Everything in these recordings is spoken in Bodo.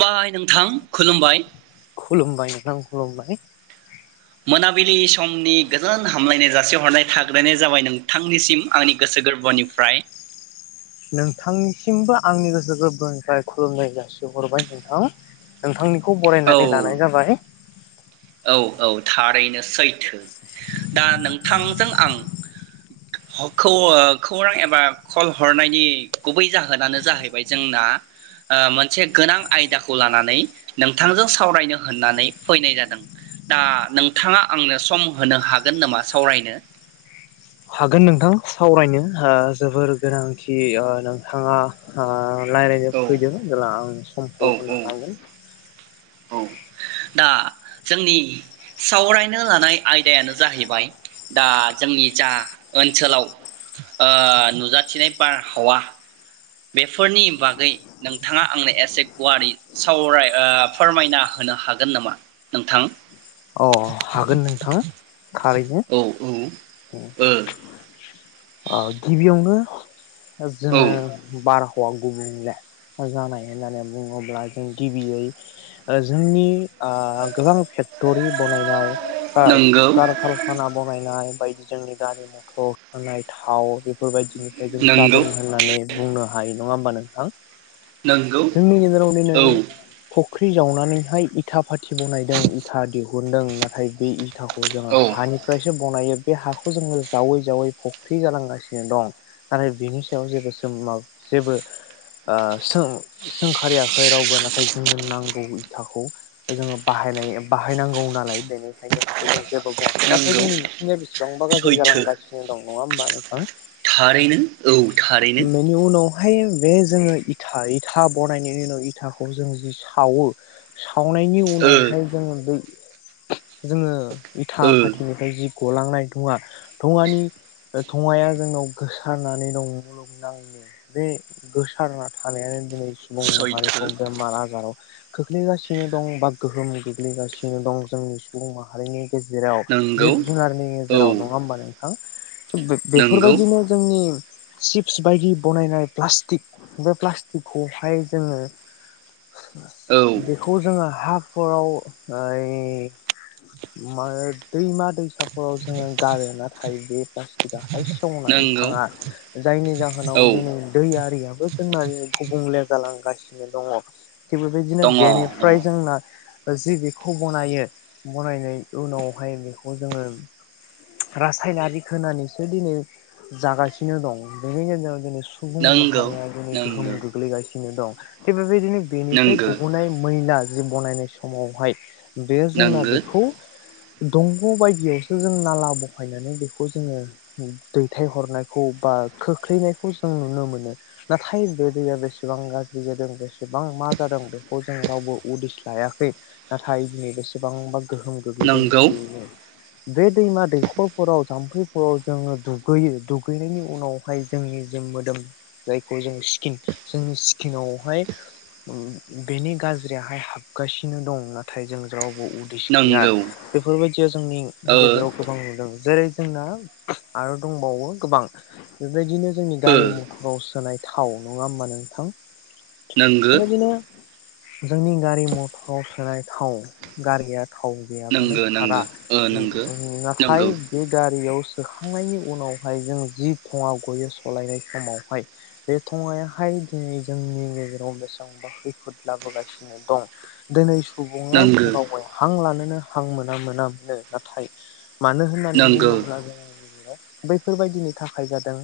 बाय नोंथां खुलुमबाय। खुलुमबाय नोंथां खुलुमबाय। मोनाबिलि समनि गोजोन हामलायनाय जासिहरनाय थाग्रोनायानो जाबाय नोंथांनिसिम आंनि गोसो गोरबोनिफ्राय। नोंथांनिसिमबो आंनि गोसो गोरबोनिफ्राय खुलुमनाय जासिहरबाय नोंथां। नोंथांनि खौ औ बरायनानै लानाय जाबाय। औ औ थारैनो सैथो। दा नोंथांजों आं ह- खौ-खौरां एबा कल औ औ हरनायनि गुबै जाहोनानो जाहैबाय जोंना ओ मोनसे गोनां आयदाखौ लानानै नोंथांजों सावरायनो होननानै फैनाय जादों। दा नोंथाङा आंनो सम होनो हागोन नामा सावरायनो? हागोन नोंथां सावरायनो ओ जोबोर गोनांथि ओ नोंथाङा ओ औ लायरानोफैदो औ औ हागोन औ दा जोंनि सावरायनो लानाय आयदायानो जाहैबाय दा जोंनि जा ओनसोलाव नुजाथिनाय बारहावा बेफोरनि बागै नोंथाङा आंनो एसे गुवारै सावराय फोरमायना होनो हागोन नामा नोंथां अ हागोन नोंथां थारैनो औ औ ओ अ गिबियावनो औ जोङो बार गुबुंले जानाय होननानै बुङोब्ला जों गिबियै जोंनि गोबां फेकथरि बनायनाय नंगौ कारखारखाना बनायनाय बाय जोंनि गारि मथर थाव बेफोरबायदि बिनिफ्राय जों नंगौ जादों होननानै बुंनो हायो नङा होमबा नोंथां नंगौ जोंनि गेजेराव औ दिनै फख्रि जावनानैहाय इथा फाथि बनायदों था दिहुनदों नाथाय इथाखौ जोङो औ हानिफ्रायसो बनायो बे हाखौ जोङो जावै जावै फुख्रि जालांगासिनो दं नाथाय बिनि सायाव जेबो जेबो सों सोंखारियाखै रावबो नाथाय जोंनो नांगौ इथाखौ जोङो बाहायनाय बाहायनांगौ नालाय बेनिखायनो बेखौ जों जेबो बुङाखै नाथाय नंगौ जोंनि बेसेबांबा गाज्रि सैथो जालांगासिनो दं नङा होमबा नोंथां थारैनो औ थारैनो बेनि उनाव ओमफ्राय बे जोङो इथा इथा बनायनायनो उनाव इथाखौ जों जि सावो सावनायनि ओ उनावहाय जोङो इथा ओ फाथिनिफ्राय जिब गलांनाय थङा थङानि थङाया जोंनाव गोसारनानै दं मुलुगनाङैनो बे गोसारना थानायानो दिनै सुबुं सैथो माहारिखौ बेमार आजाराव खोख्लैगासिनो दं बा गोहोम सोलिगासिनो दं जोंनि सुबुं माहारिनि गेजेराव नंगौ जिब जुनारनि औ गेजेराव नङा होमबा नों थां बे नंगौ बेफोरबायदिनो जोंनि चिप्स बायदि बनायनाय प्लास्टिक बे प्लास्टिकखौहाय जोङो औ बेखौ जोङो हाफोराव ओइ मा दैमा दैसाफोराव जोङो गारो नाथाय बे प्लासटिक आ खाय संनानै नंगौ थाङा जायनि जाहोनाव औ दिनै दै आरिया बो जोंना गुबुंले जालांगासिनो दङ। थिग बेबायदिनो दङ दङ बेनिफ्राय जोंना जिबि खौ बनायो बनायनायनि उनावहाय बेखौ जोङो रासायनारि होनानैसो दिनै जागासिनो दं बेनि गेजेराव दिनै सुबुं नंगौ माहारिया दिनै गोहोम नंगौ गोग्लैगासि नो दं थि बेब बायदिनो बेनिफ्राय गब'नाय मैला जि बनायनाय समावहाय बे जोंना नंगो बेखौ दंग' बायदियावसो जों नाला बहायनानै बेखौ जोङो दैथायहरनायखौ बा खोख्लैनायखौ जों नुनो मोनो नाथाय बे दैया बेसेबां गाज्रि जादों बेसेबां मा जादों बेखौ जों रावबो उदिस लायाखै। नाथाय दिनै बेसेबांबा गोहोम गोग्लैदों नंगो बे दैमा दैखरफोराव जाम्फैफोराव जोङो दुगैयो दुगैनायनि उनावहाय जोंनि जे मोदोम जायखौ जों स्किन जोंनि स्किनावहाय उम्म बेनि गाज्रियाहाय हाबगासिनो दं ना थायजों ज्राव उदिस नंगौ गैया बेफोरबायदिया जोंनि ओ ओ गेजेराव गोबां नुदों जेरै जोंना आरो दंबावो गोबां बेबायदिनो जोंनि गारि मथराव सोनाय थाव नङा होमबा नोंथां? नोंगो आरोबिनो जोंनि गारि मथर सोलाय थाव गारियाथ थाव गैयाबानो नोंगो खारा नोंगो ओ नोंगो उम्म नाथाय नंगौ बे गारियाव सोखांनायनि उनावहाय जों जि थङा गयो सलायनाय समावहाय बे थङायाहाय दिनै जोंनि गेजेराव बेसेबांबा खैफोद लाबोगासिनो दं दोनै सुबुङा नोंगो गागाय हां लानोनो हां मोना मोना मोनो नाथाय मानो होननानै नोंगौ बुङोब्ला जोंनि गेजेराव बै बेफोरबायदिनि थाखाय जादों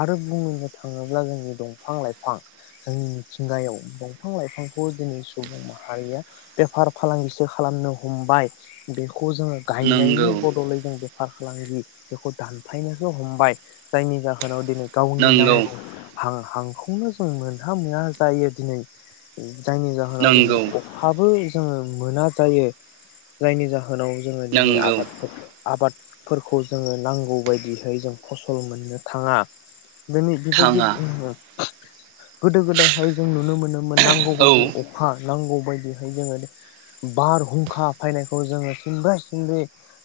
आरो बुंनो थाङोब्ला जोंनि दंफां लाइफां जोंनि मिथिंगायाव दंफां लाइफांखौ दिनै सुबुं माहारिया बेफार फालांगिसो खालामनो हमबाय बेखौ जोङो नोंगौ गायनायनि बदलै जों बे फार फालांगि बेखौ दानफायनोसो हमबाय जायनि जाहोनाव दिनै गावनि नोंगौ नांगौ हां बेखौनो जों मोनहा मोनहा जायो दिनै। जायनि जाहोनाव दिनै नोंगौ अफाब ओ मोना जायो जायनि जाहोनाव होनाव जोङो दिनै नोंगौ आबाद फो आबाद फोरखौ जोङो नांगौ बायदियैहाय जों फसल मोननो थाङा। नों इदिखौ थाङा जेबो बुंनो थाङा। गोदो गोदायहाय जों नुनो मोन नो मोन औ नांगौबायदि अखा नांगौ। बायदि फाय जोङो बारहुंखा फैनायखौ जोङो सिनब्रे-सिनब्रा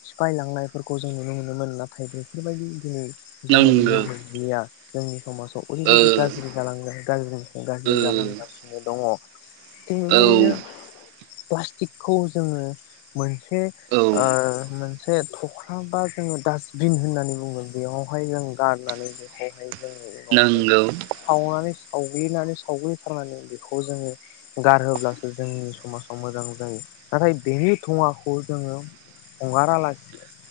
सिफायलांनायफोरखौ जों नुनो मोनोमोन नाथाय बेफोरबायदि दिनै जोङो नुनो नोंगो मोनलिया। जोंनि समाज ओ ओरैबायदि गाज्रि जालांदों गाज्रि ओ गाज्रि जालांगासिनो दङ। बेबायदिनो औ प्लास्टिकखौ जोङो मोन ए औ ओ मोन ए थख्रा बा जोङो डासटबिन होननानै बुङो बेयावहाय जों गारनानै बेखौहाय जों उनावहाय नोंगौ सावनानै सावग्लिनानै सावग्लि थांनानै बेखौ जोङो गारहोब्लासो जोंनि समाजाव मोजां जायो नाथाय बेनि धुङाखौ जोङो हगारालास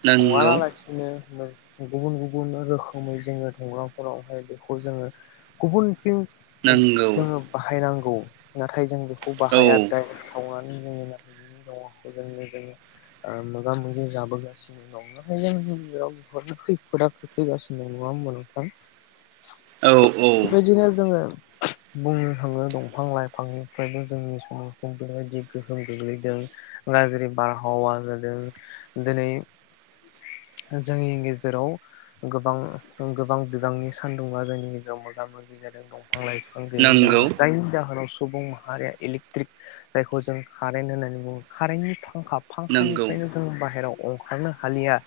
नोंगौ हगारा लासिनो मो गुबुन गुबुन रोखोमै जोङो धंङाफोरावहाय बेखौ जोङो गुबुनथिं ओ नोंगौ जोङो बाहायनांगौ। नाथाय जों बेख खौ बाहाया औ सावनानै [unintelligible] ओ मोगा-मोगि जाबोगासिनो दं नाथाय जोंनि गेजेराव खैफोदा खोख्लैगासिनो दं नङा होमबा नोंथां? औ औ बेबायदिनो जोङो बुंनो थाङो दंफां लाइफांनिफ्रायबो जोंनि समाव बेबायदि गोहोम गोग्लैदों गाज्रि बारहावा जादों दिनै जोंनि गेजेराव गोबां गोबां बिबांनि सानदुङा जोंनि गेजेराव मोगा-मोगि जादों दं फां लाइफां गैयैनि नोंगौ जाहोनाव जायनि जाहोनाव सुबुं मा माहारिया इलिक ट्रिक जायखौ जों कारेन्ट होननानै बुङो। कारेन्टनि थाख फांखा नोंगौ फांखानिफ्रायनो जों बाहेरायाव अंखारनो हालिया।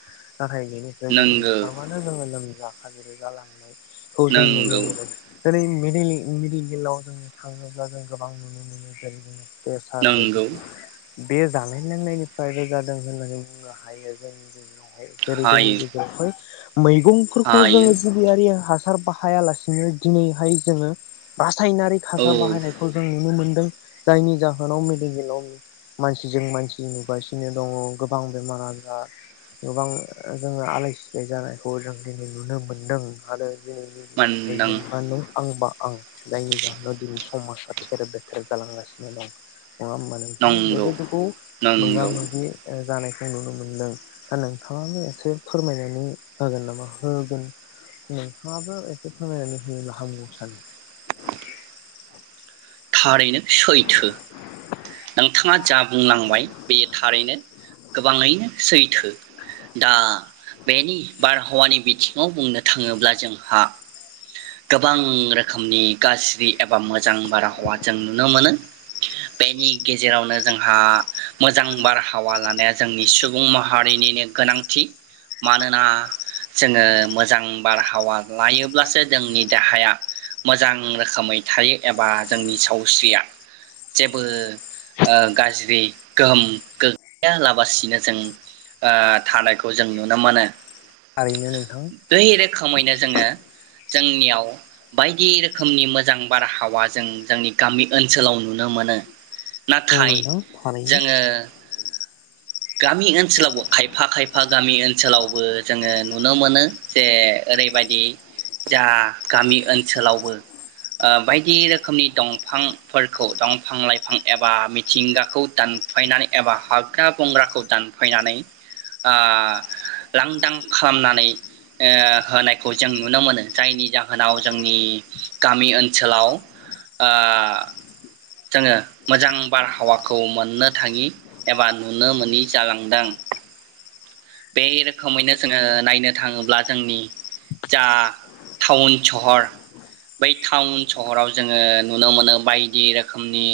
नाथाय बेनिफ्राय जों नोंगो ओंखारबानो जोङो लोमजा हाजिरै गालांनाय खौ जों नुनो नोंगौ मोनो दिनै - मेडिकेलाव जोङो थाङोब्ला जों गोबां नुनो मोनो जेरै [inaudible] प्रेसार नोंगौ बायदिखौ बे जानाय लोंनायनिफ्रायबो जादों होननानै बुंनो हायो जोंनि गेजेराव। जेरै जोंनि हायो गेजावहाय मैगं फोरखौ जों हायो जिबियारि हासार बाहायालासिनो दिनैहाय जोङो सायनारि औ हासार बाहायनायखौ जों नुनो मोन्दों। जायनि जाहोनाव मेडिकेलाव मानसिजों मानसि नुगासिनो दङ गोबां बेमार आजार गोबां जोङो आलाय सिलाय जानायखौ जों दिनै नुनो मोनदों आरो दिनैनि दिनावहाय मोनदां नों बा आंबा आं जायनि जाहोनाव दिनै समाजा थेर बेथेर जालांगासिनो गोबां नङा होमबा नोंथां नंगौ बेबायदिखौ मोगा नंगौ मोगि जानाय नुनो मोनदों दा नोंथाङाबो एसे फोरमायनानै होगोन नामा होगोन नोंथाङाबो एसे फोरमायनानै होयोब्ला हामगौ सानो। थारैनो सैथो नोंथाङा जा बुंलांबाय बे थारैनो गोबाङैनो सैथो दा बेनि बार आबहावानि बिथिङाव बुंनो थाङोब्ला जोंहा गोबां रोखोमनि गाज्रि ए बा मोजां बारहावा जों नुनो मोनो। बेनि गेजेरावनो जोंहा मोजां बारहावा लानाया जोंनि सुबुं माहारिनिनो गोनांथि मानोना जोङो मोजां बारहावा लायोब्लासो जोंनि देहाया मोजां रोखोमै थायो एबा जोंनि सावस्रिया जेबो गाज्रि गोहोम गोग्लैयालाबासिनो जों थानायखौ जों नुनो मोनो। थारैनो नोंथां बै रोखोमैनो जोङो जोंनियाव बायदि रोखोमनि मोजां बारहावा जों जोंनि गामि ओनसोलाव नुनो मोनो औ नाथाय नोंथां थारैनो जोङो गामि ओनसोलावबो खायफा खायफा गामि ओनसोलावबो जोङो नुनो मोनो जे ओरैबायदि जा गामि ओनसोलावबो ओ बायदि रोखोमनि दंफांफोरखौ दंफां लाइफां एबा मिथिंगाखौ दानफायनानै एबा हाग्रा बंग्राखौ दानफायनानै ओ लांदां खालामनानै होनायखौ जों नुनो मोनो जायनि जाहोनाव जोंनि गामि ओनसोलाव ओ जोङो मोजां बारहावाखौ मोननो थाङि एबा नुनो मोनोनि जालांदों बे रोखोमैनो जोङो नायनो थाङोब्ला जोंनि जा टाउन सहर बै टाउन सहराव जोङो नुनो मोनो बायदि रोखोमनि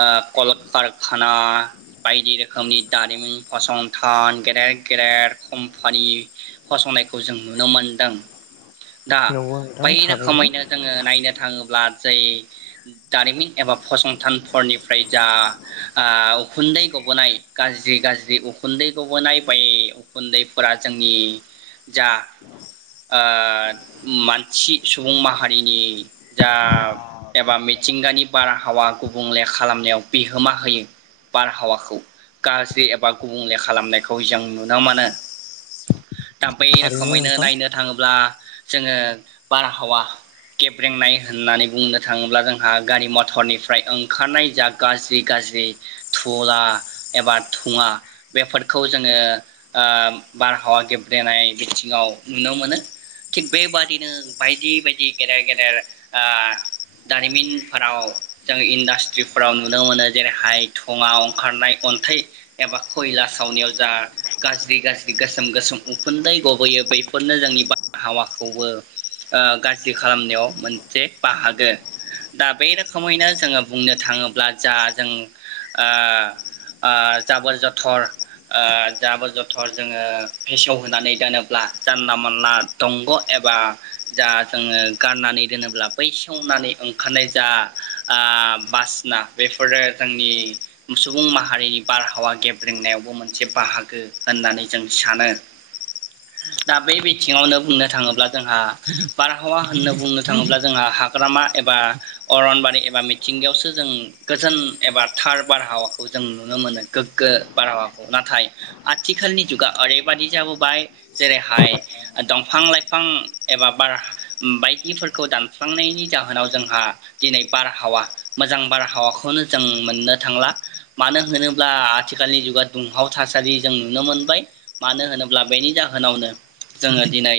ओ कलकारखाना बायदि रोखोमनि दारिमिन फसंथान गेदेर गेदेर कम्पानि फसंनायखौ जों नुनो मोनदों दा नंगौ नोंथां बै थारैनो रोखोमैनो जोङो नायनो थाङो ब्ला जै दारिमिन एबा फसंथानफोरनिफ्राय जा ओ उखुन्दै गबोनाय गाज्रि गाज्रि उखुन्दै गबोनाय बै उखुन्दैफोरा जोंनि जा ओ मानसि सुबुं माहारिनि जा एबा मिथिंगानि बारहावा गुबुंले खालामनायाव बिहोमा होयो बारहावाखौ गाज्रि एबा गुबुंले खालामनायखौ जों नुनो मोनो थाम्फै थारैनो रोखोमैनो नोंथां नायनो थाङोब्ला जोङो बारहावा गेब्रेंनाय होननानै बुंनो थाङोब्ला जोंहा गारि मटरनिफ्राय ओंखारनाय जा गाज्रि गाज्रि थुला एबा धुवा बेफोरखौ जोङो बारहावा गेब्रेनाय बिथिङाव नुनो मोनो थिग बेबादिनो बायदि बायदि गेदेर गेदेर ओ दारिमिनफोराव जों इन्डास्ट्रिफोराव नुनो मोनो जेरैहाय धुवा ओंखारनाय अन्थाइ एबा खयला सावनायाव जा गाज्रि गाज्रि गोसोम गोसोम उखुन्दै गबोयो बैफोरनो जोंनि बार हावाखौबो ओ गाज्रि खालामनायाव मोनसे बाहागो दा बे रोखोमैनो जोङो बुंनो थाङोब्ला जा जों ओ ओ जाबोर जथर ओ जाबोर जथर जोङो फेसव होनानै दानोब्ला जानला मोनला दंग' एबा जा जोङो गारनानै दोनोब्ला बै सेवनानै ओंखारनाय जा आ बासना बेफोरो जोंनि सुबुं माहारिनि बारहावा गेब्रेंंनायावबो मोनसे बाहागो होननानै जों सानो दा बे बिथिङावनो बुंनो थाङोब्ला जोंहा बारहावा होननो बुंनो थाङोब्ला जोंहा हाग्रामा एबा अरनबारि एबा मिथिंगायावसो जों गोजोन एबा थार बारहावाखौ जों नुनो मोनो गोग्गो बारहावाखौ नाथाय आथिखालनि जुगा ओरैबादि जाबोबाय जेरैहाय दंफां लाइफां एबा बार बायदिफोरखौ दानफ्लांनायनि जाहोनाव जोंहा दिनै बारहावा मोजां बारहावाखौनो जों मोननो थांला मानो होनोब्ला आथिखालनि जुगा दुंहाव थासारि जों नुनो मोनबाय मानो होनोब्ला बेनि जाहोनावनो जोङो दिनै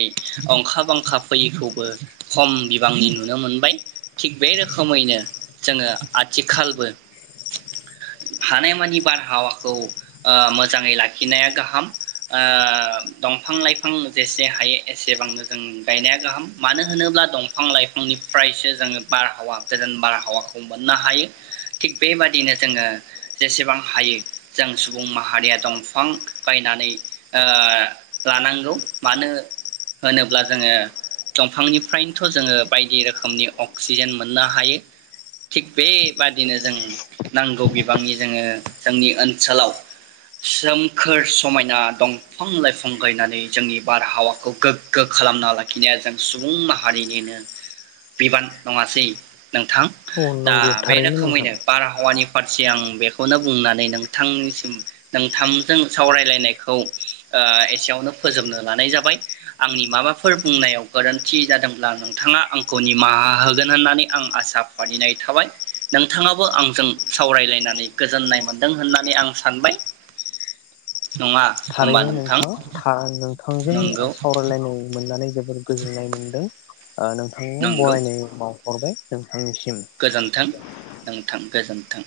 अंखा बांखा फैयैखौबो खम बिबांनि नुनो मोनबाय थिग बे रोखोमैनो जोङो आथिखालबो हानायमानि बारहावाखौ मोजाङै लाखिनाया गाहाम ओ दंफां लाइफां जे से हायो एसेबांनो जों गायनाया गाहाम मानो होनोब्ला दंफां लाइफांनिफ्रायसो जोङो बारहावा गोजान बारहावाखौ मोननो हायो थिग बेबादिनो जोङो जेसेबां हायो जों सुबुं माहारिया दंफां गायनानै ओ लानांगौ मानो होनोब्ला जोङो दंफांनिफ्रायनोथ' जोङो बायदि रोखोमनि अक्सिजेन मोननो हायो थिग बेबादिनो जों नांगौ बिबांनि जोङो जोंनि ओनसोलाव सोमखोर समायना दंफां लाइफां गायनानै जोंनि बारहावाखौ गोग्गो खालामना लाखिनाया जों सुबुं माहारिनिनो बिबान नङासै नोंथां औ दा नंगौ बे थारैनो नोंथां रोखोमैनो बारहावानि फारसे आं बेखौनो बुंनानै नोंथांनिसिम नोंथांजों सावरायलायनायखौ ओ एसेयावनो फोजोबनो लानाय जाबाय आंनि माबाफोर बुंनायाव गोरोन्थि जादोंब्ला नोंथाङा आंखौ निमाहा होगोन होननानै आं आसा फारिनाय थाबाय नोंथाङाबो आंजों सावरायलायनानै गोजोननाय मोनदों होननानै आं सानबाय नङा होमबा थारैनो नोंथां नोंथाङा थार नोंथां जों नंगौ सावरायलायनो मोननानै जोबोर गोजोननाय मोन्दों ओ नोंथांनो बरायनाय बाउ हरबाय नोंथां गोजोनथों नोंथां गोजोन्थों